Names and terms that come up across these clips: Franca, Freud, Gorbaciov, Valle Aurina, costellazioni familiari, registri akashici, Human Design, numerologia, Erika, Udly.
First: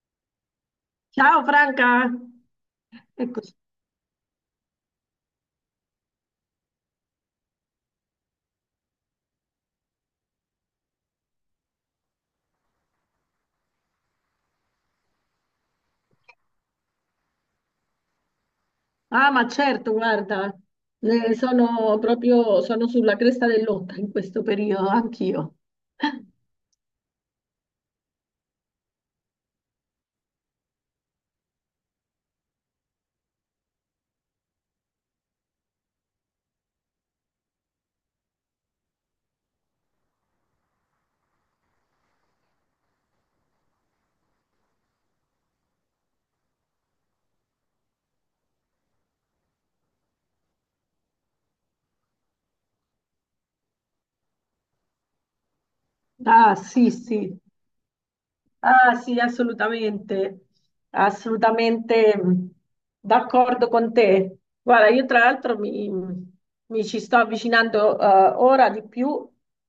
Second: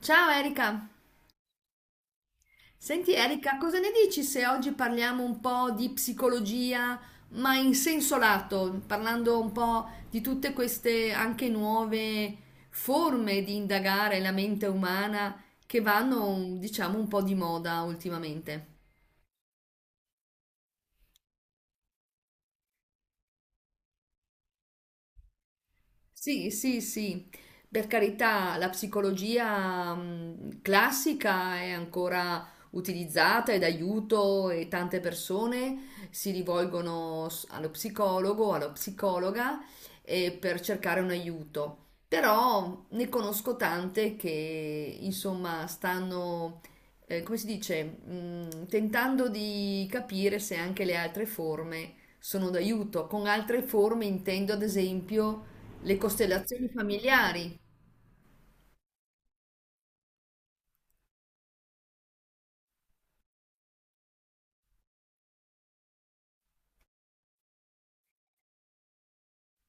Ciao Erika, Ciao Franca, senti eccoci. Erika, cosa ne dici se oggi parliamo un po' di psicologia, ma in senso lato, parlando un po' di tutte queste anche nuove forme di indagare la mente umana che vanno, diciamo, un po' di moda ultimamente? Ah, ma certo, guarda, sono sulla cresta dell'onda in questo periodo, anch'io. Sì, sì, sì, per carità, la psicologia classica è ancora utilizzata ed aiuto e tante persone si rivolgono allo psicologo, alla psicologa, per cercare un aiuto. Però ne conosco tante che insomma stanno, come si dice, tentando di capire se anche le altre forme sono d'aiuto. Con altre forme intendo ad esempio le Ah, costellazioni sì, sì, familiari? ah, sì, assolutamente, assolutamente d'accordo con te. Guarda, io tra l'altro mi ci sto avvicinando ora di più,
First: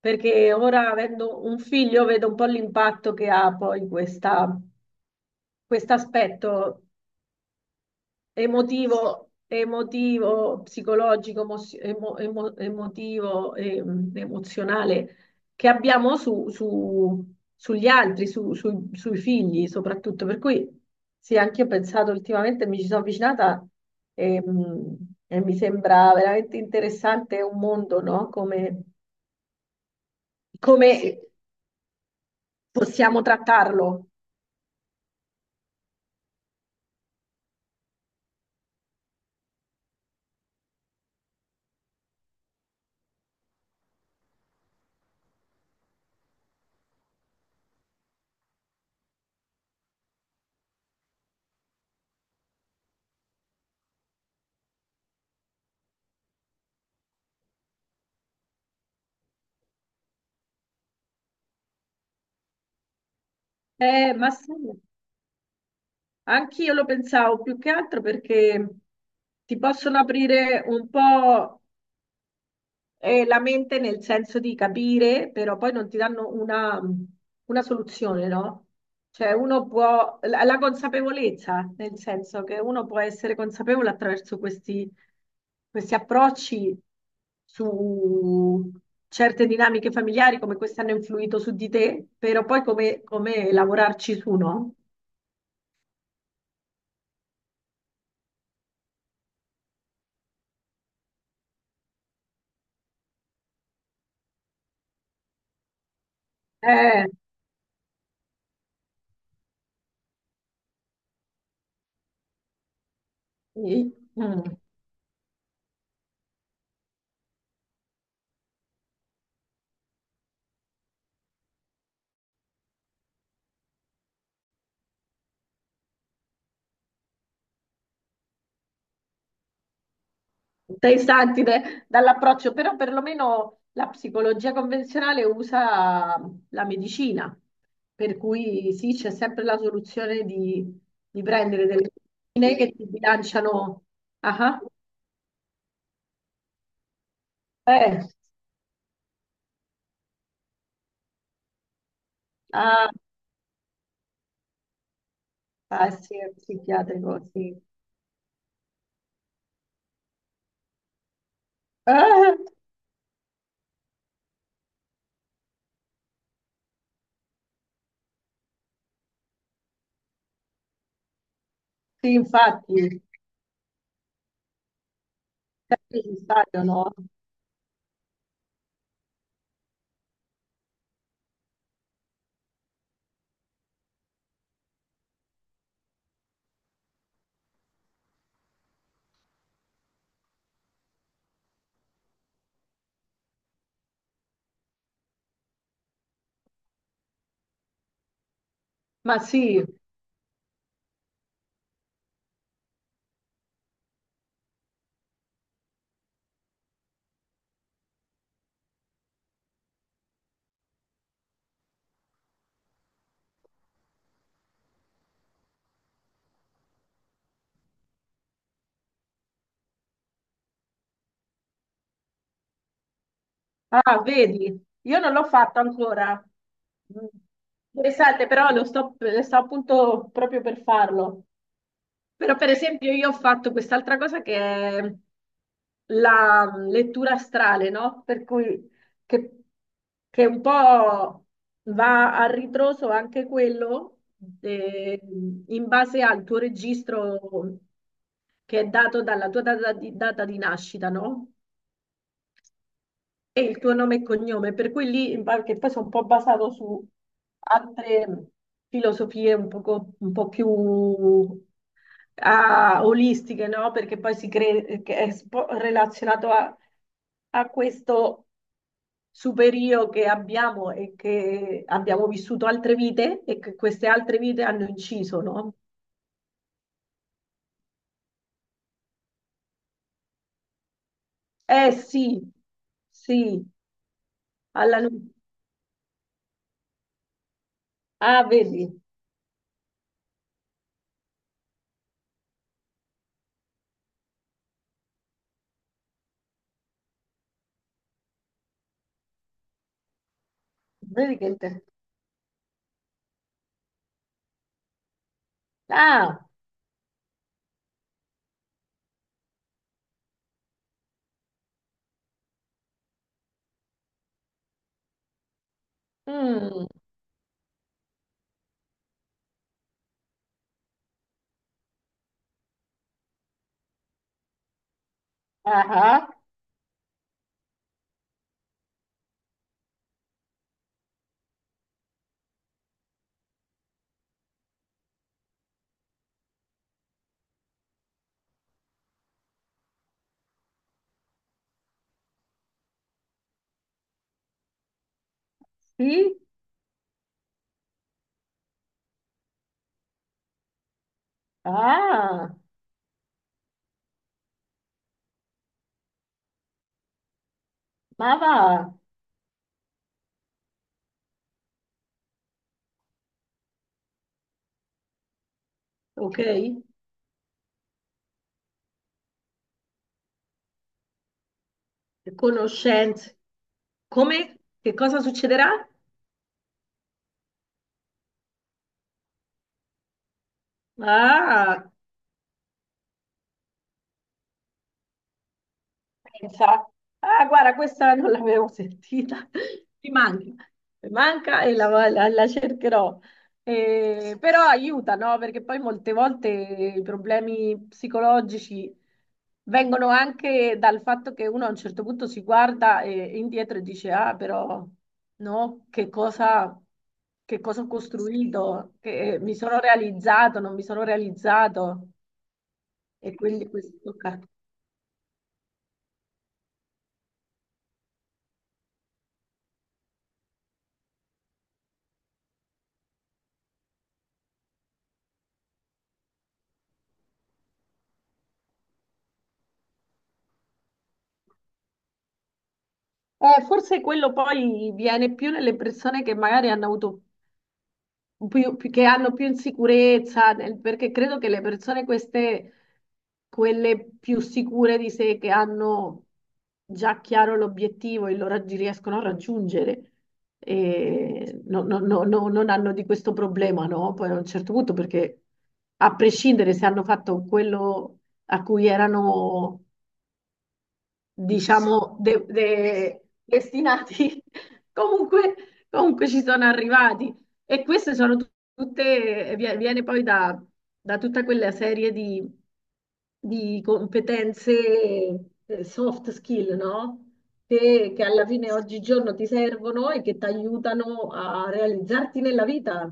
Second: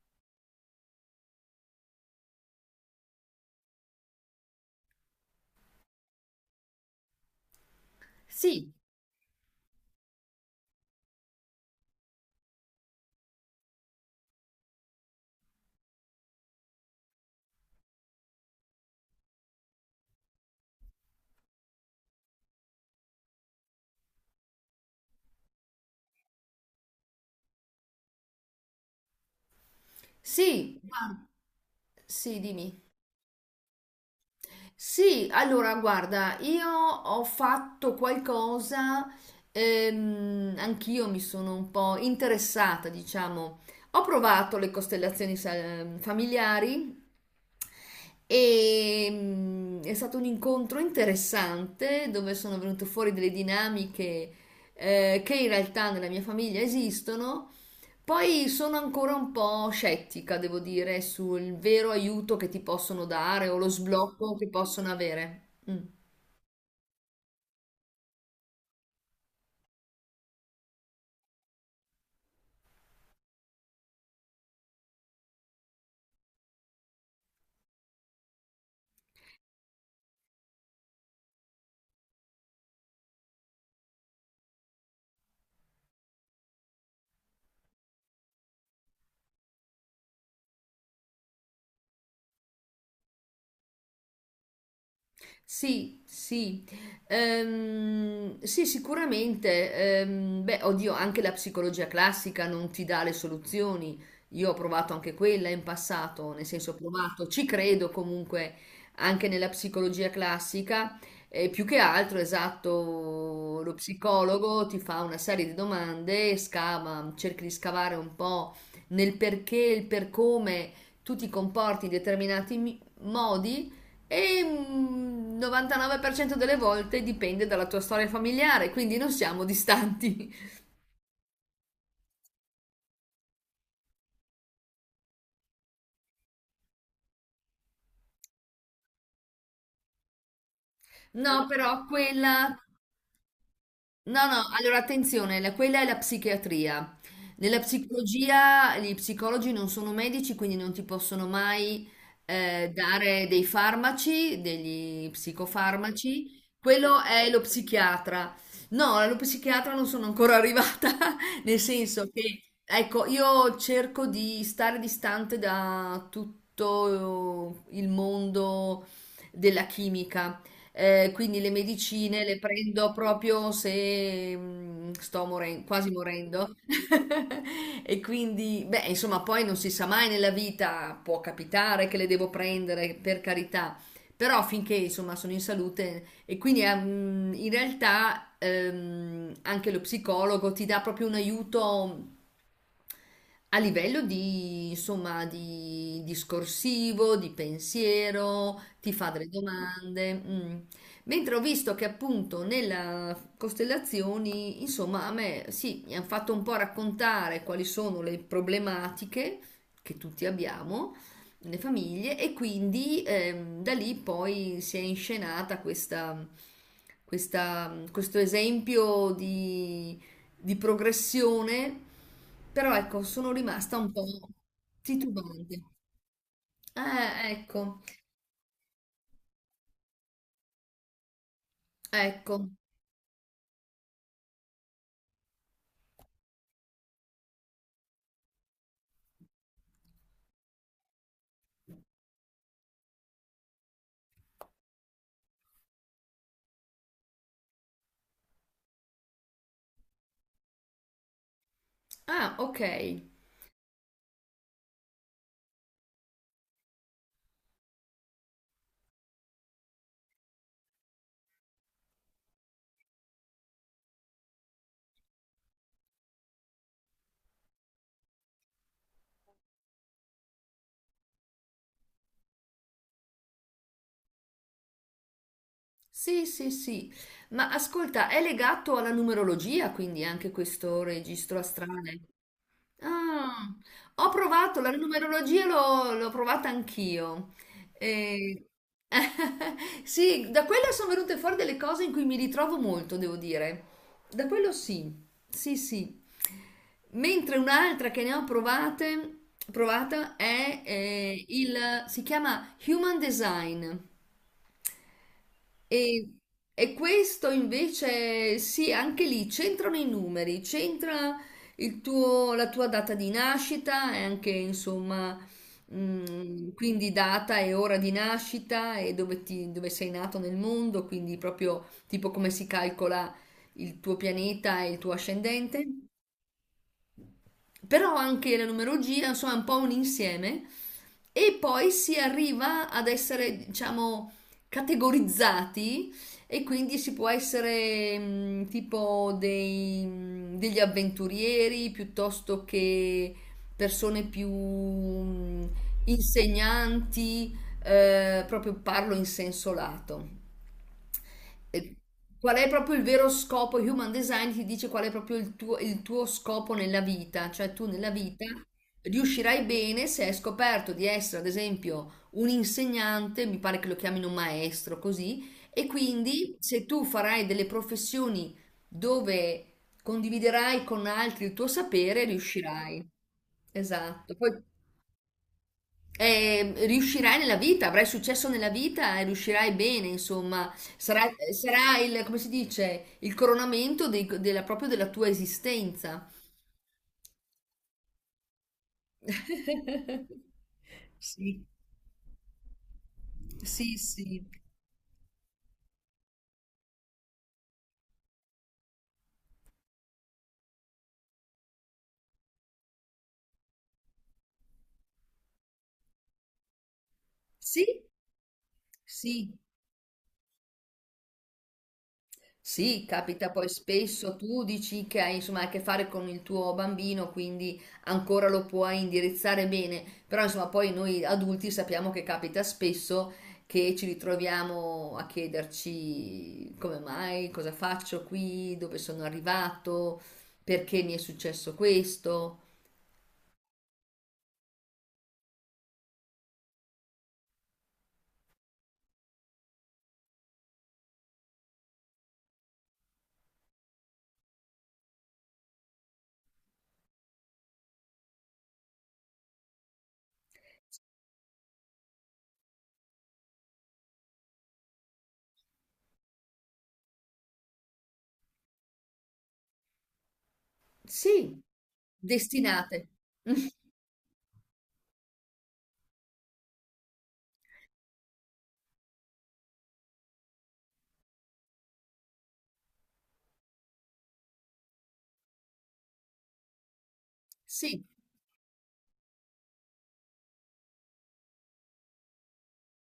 perché ora, avendo un figlio, vedo un po' l'impatto che ha poi questa questo aspetto Sì, emotivo, emotivo, psicologico, emozio- emo- emo- emotivo, emozionale che abbiamo sugli altri, sui figli soprattutto. Per cui sì, anche io ho pensato ultimamente, mi ci sono avvicinata, ehm, mi sembra veramente interessante, un mondo, no? Sì, Come guarda, sì, dimmi. possiamo trattarlo. Sì, allora guarda, io ho fatto qualcosa, anch'io mi sono un po' interessata, diciamo. Ho provato le costellazioni familiari e è stato un incontro interessante dove sono venute fuori delle dinamiche che in realtà nella mia famiglia esistono. Poi sono ancora un po' scettica, devo dire, sul vero aiuto che ti possono dare o lo Ma sblocco che sì. possono avere. Mm. Anch'io lo pensavo, più che altro perché ti possono aprire un po' la mente, nel senso di capire, però poi non ti danno una soluzione, no? Cioè uno può, la consapevolezza, nel senso che uno può essere consapevole attraverso questi, questi approcci su certe dinamiche familiari, come queste hanno influito su di te, però poi come lavorarci su, no? Sì, sì, sì, sicuramente. Beh, oddio, anche la psicologia classica non ti dà le soluzioni. Io ho provato anche quella in passato, nel senso ho Eh, provato, ci credo comunque anche nella psicologia classica. E più che altro, esatto, lo sì. Mm. psicologo ti fa una serie di domande, scava, cerchi di scavare un po' nel perché, il per come tu ti comporti in determinati modi e 99% delle volte dipende dalla tua storia familiare, quindi non siamo distanti. Dall'approccio, però perlomeno la psicologia convenzionale usa la medicina, per cui sì, c'è sempre la soluzione di No, prendere però delle quella... medicine che ti bilanciano. No, Ah, no, ah. allora attenzione, quella è la psichiatria. Nella Eh, psicologia gli psicologi non sono medici, quindi non ti possono mai, ah, dare dei farmaci, degli ah, sì, è psicofarmaci. Quello psichiatrico, è lo sì. psichiatra. No, allo psichiatra non sono ancora arrivata, nel senso Eh, che, ecco, io cerco di stare distante da tutto il mondo della chimica. Quindi le sì, medicine le prendo infatti, proprio se sto è quasi morendo. necessario, no? E quindi, beh, insomma, poi non si sa mai nella vita, può capitare che le devo prendere, per carità, però finché insomma sono in salute e quindi in realtà anche lo psicologo ti dà proprio un aiuto a livello di, insomma, di discorsivo, di pensiero, ti fa Ma delle sì. domande. Mm. Mentre ho visto che appunto nella costellazioni, insomma, a me sì, mi hanno fatto un po' raccontare quali sono le problematiche che tutti abbiamo nelle famiglie e quindi da lì poi si è inscenata questa, questo esempio di progressione, però ecco, sono rimasta un Ah, po' vedi, io non l'ho fatto titubante. ancora. Mm. Ecco, Interessante, però lo sto appunto proprio per farlo. ecco. Però, per esempio, io ho fatto quest'altra cosa che è la lettura astrale, no? Per cui che, che un po' va a ritroso anche quello, eh, in base al tuo registro, che è dato dalla tua data di nascita, no? Ah, ok. E il tuo nome e cognome, per cui lì, che poi sono un po' basato su altre filosofie un po' più, ah, olistiche, no? Perché poi che è relazionato a, a questo superio che abbiamo, e che abbiamo vissuto altre vite e che queste altre vite hanno inciso, no? Sì, sì, sì. Ma ascolta, è legato alla numerologia, quindi anche questo registro Eh astrale? sì, sì, Ah, ho provato la alla nu- numerologia, l'ho provata anch'io. ah, E- vedi, sì, da quella sono venute fuori delle cose in cui mi ritrovo molto, devo dire. Da quello sì, sì, sì. Mentre un'altra che ne ho provate, provata è vedi che... inter- il, si chiama Human Design. E, ah, e questo invece, sì, anche lì c'entrano i numeri, c'entra la tua data di nascita e anche, insomma, mm, quindi data e ora di nascita e dove, dove sei nato nel mondo, quindi proprio tipo come si calcola il tuo pianeta e il tuo ah. ascendente. Ah. Però anche la numerologia, insomma, è un po' un insieme e poi si arriva ad essere, diciamo, categorizzati e quindi si può essere tipo dei, degli avventurieri piuttosto che persone più Sì? insegnanti, proprio parlo in senso lato, eh, Ah, qual è proprio il vero scopo? Human Design ti dice qual è proprio il tuo scopo nella vita, cioè tu nella ma vita va, riuscirai bene se hai scoperto di essere, ad esempio, un insegnante, mi pare che lo chiamino maestro, così, e ok. quindi se tu farai delle professioni dove condividerai con altri il tuo sapere, riuscirai. Conoscenze. Esatto. Come? Poi Che cosa succederà? e riuscirai nella vita, avrai successo nella vita e riuscirai bene, insomma, sarà, Ah, sarà il, come si dice, il coronamento della, proprio della tua esistenza. pensa, ah, guarda, questa non l'avevo sentita, mi manca, mi manca Sì, e la cercherò. sì, sì, Però aiuta, no? Perché poi molte volte i problemi psicologici vengono anche dal fatto che uno a un certo punto si guarda indietro e dice, ah, però, no? Che cosa ho sì, costruito? Che sì, mi sono realizzato, non mi sono realizzato. sì, E capita poi quindi questo spesso, tocca. tu dici che hai insomma a che fare con il tuo bambino, quindi ancora lo puoi indirizzare bene, però insomma poi noi adulti sappiamo che capita spesso che ci ritroviamo a chiederci come mai, cosa faccio qui, dove sono arrivato, perché mi è successo questo. Forse quello poi viene più nelle persone che magari hanno avuto che hanno più insicurezza, perché credo che quelle più sicure di sé, che hanno già chiaro l'obiettivo e riescono a raggiungere, non hanno di questo problema, no? Poi a un certo punto, perché a prescindere se hanno fatto quello a cui erano, Sì, diciamo, destinate. Destinati, comunque, comunque ci sono arrivati. E queste sono tutte, viene poi da, da tutta quella serie di competenze, soft skill, no? Sì. Che alla fine oggigiorno ti servono e che ti aiutano a realizzarti nella vita.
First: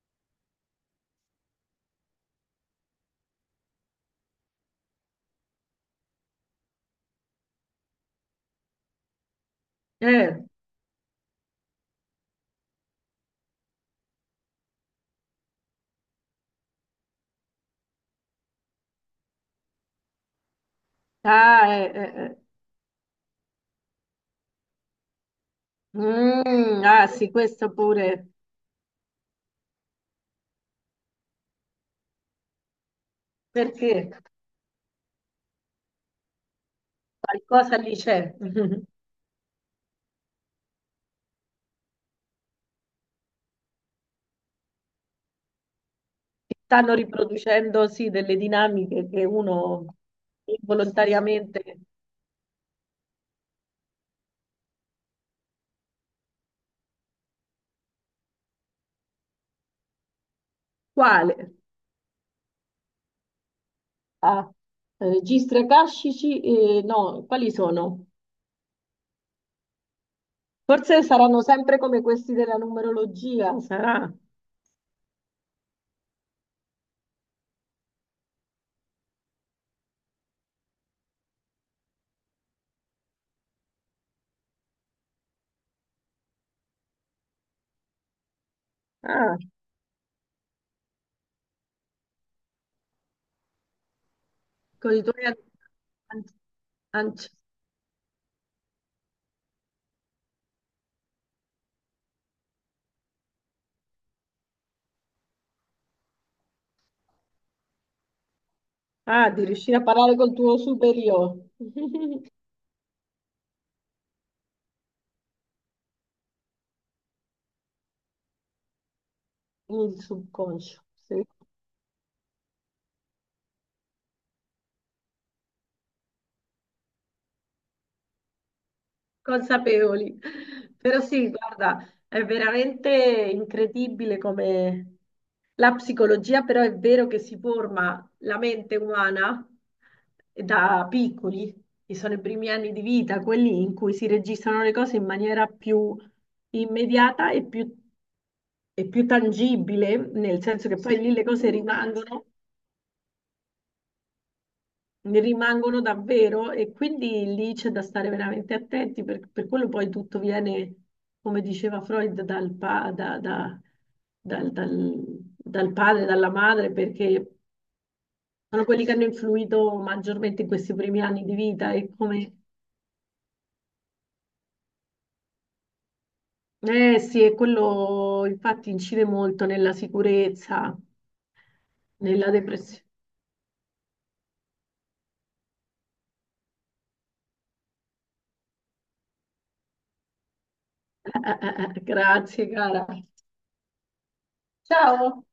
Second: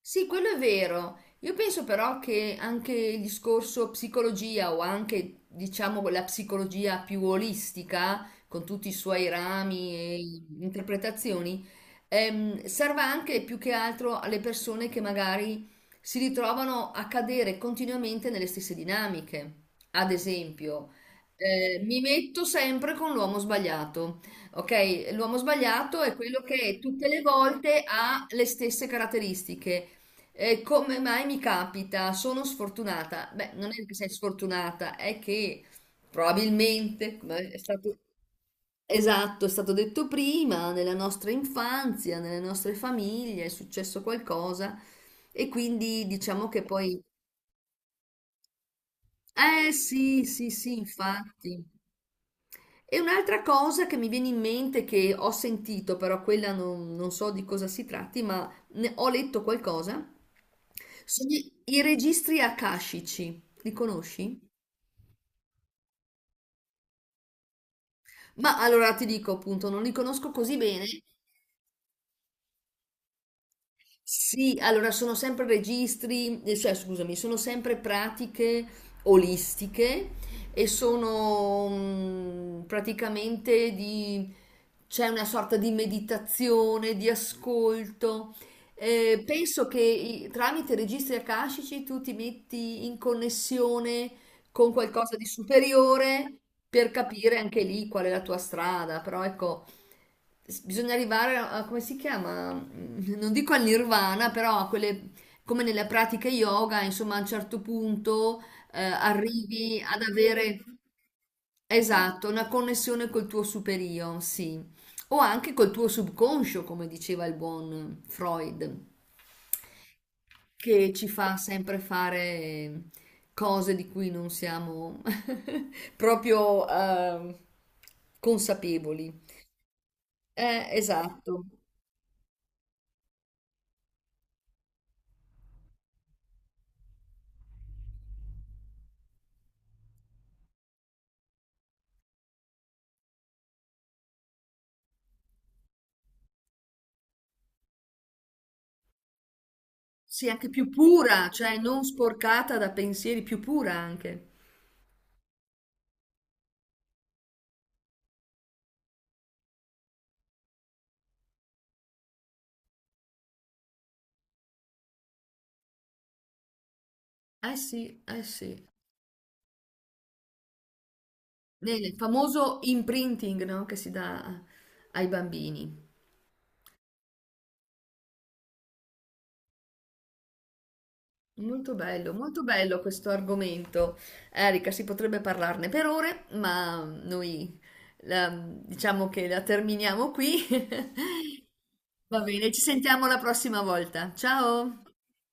Sì, quello è vero. Io penso però che anche il discorso psicologia o anche, diciamo, la psicologia più olistica, con tutti i suoi rami e Eh, interpretazioni, serva anche più che altro alle persone che magari si ritrovano a cadere continuamente nelle stesse dinamiche. Ad esempio, ah, eh, mi eh, eh. metto sempre con l'uomo sbagliato. Ok, l'uomo sbagliato è quello che Ah, tutte le sì, questo volte ha pure, le stesse caratteristiche e come mai mi capita? Sono sfortunata. Beh, non è che sei perché sfortunata, è che probabilmente, come è qualcosa lì stato, c'è. esatto, è stato detto prima, nella nostra infanzia, nelle nostre famiglie è successo qualcosa e quindi diciamo che Stanno poi... riproducendo sì delle dinamiche che Eh uno sì, sì, sì, involontariamente... infatti. E un'altra cosa che mi viene in mente, che ho sentito, però quella non, non so di cosa si tratti, ma ho letto qualcosa, sono Quale? i registri akashici. Li conosci? Ah, registri akashici? Eh, no, quali sono? Ma allora ti dico appunto, non li conosco così bene. Forse saranno sempre come questi della numerologia, sarà. Sì, allora sono sempre registri, cioè scusami, sono sempre pratiche olistiche e sono praticamente di, c'è una sorta di meditazione, di ascolto. Ah, Penso che tramite registri akashici tu ti metti in connessione con con i qualcosa di tuoi an- superiore per anci- capire anche lì qual è la tua strada, però ecco, bisogna arrivare a, come si chiama? Non dico al nirvana, però a quelle, come nelle pratiche yoga, insomma, a un certo punto ah, di riuscire arrivi a ad parlare col tuo avere, superiore, esatto, una connessione col tuo superio, sì, o anche col tuo subconscio, come diceva il buon Freud il subconscio. che ci Sì. fa sempre fare cose di cui non siamo proprio consapevoli. Consapevoli. Però sì, Esatto. guarda, è veramente incredibile come la psicologia, però è vero che si forma la mente umana da piccoli, che sono i primi anni di vita, quelli in cui si registrano le cose in maniera più immediata e più tangibile, Sì, nel anche senso più che poi lì le pura, cose cioè non rimangono, sporcata da pensieri, più pura anche. ne rimangono davvero, e quindi lì c'è da stare veramente attenti, per quello poi tutto viene, come diceva Freud, dal, pa- da- da- dal- dal- dal padre, dalla madre, perché Eh sì, eh sì. sono quelli che hanno influito maggiormente in questi primi anni di vita e Nel come... famoso imprinting, no, che si dà ai bambini. Eh sì, e quello infatti incide molto nella sicurezza, nella Molto bello depressione. questo argomento. Erika, si potrebbe parlarne per ore, ma noi diciamo che la terminiamo qui. Va Grazie, bene, ci cara. sentiamo la prossima volta. Ciao! Ciao.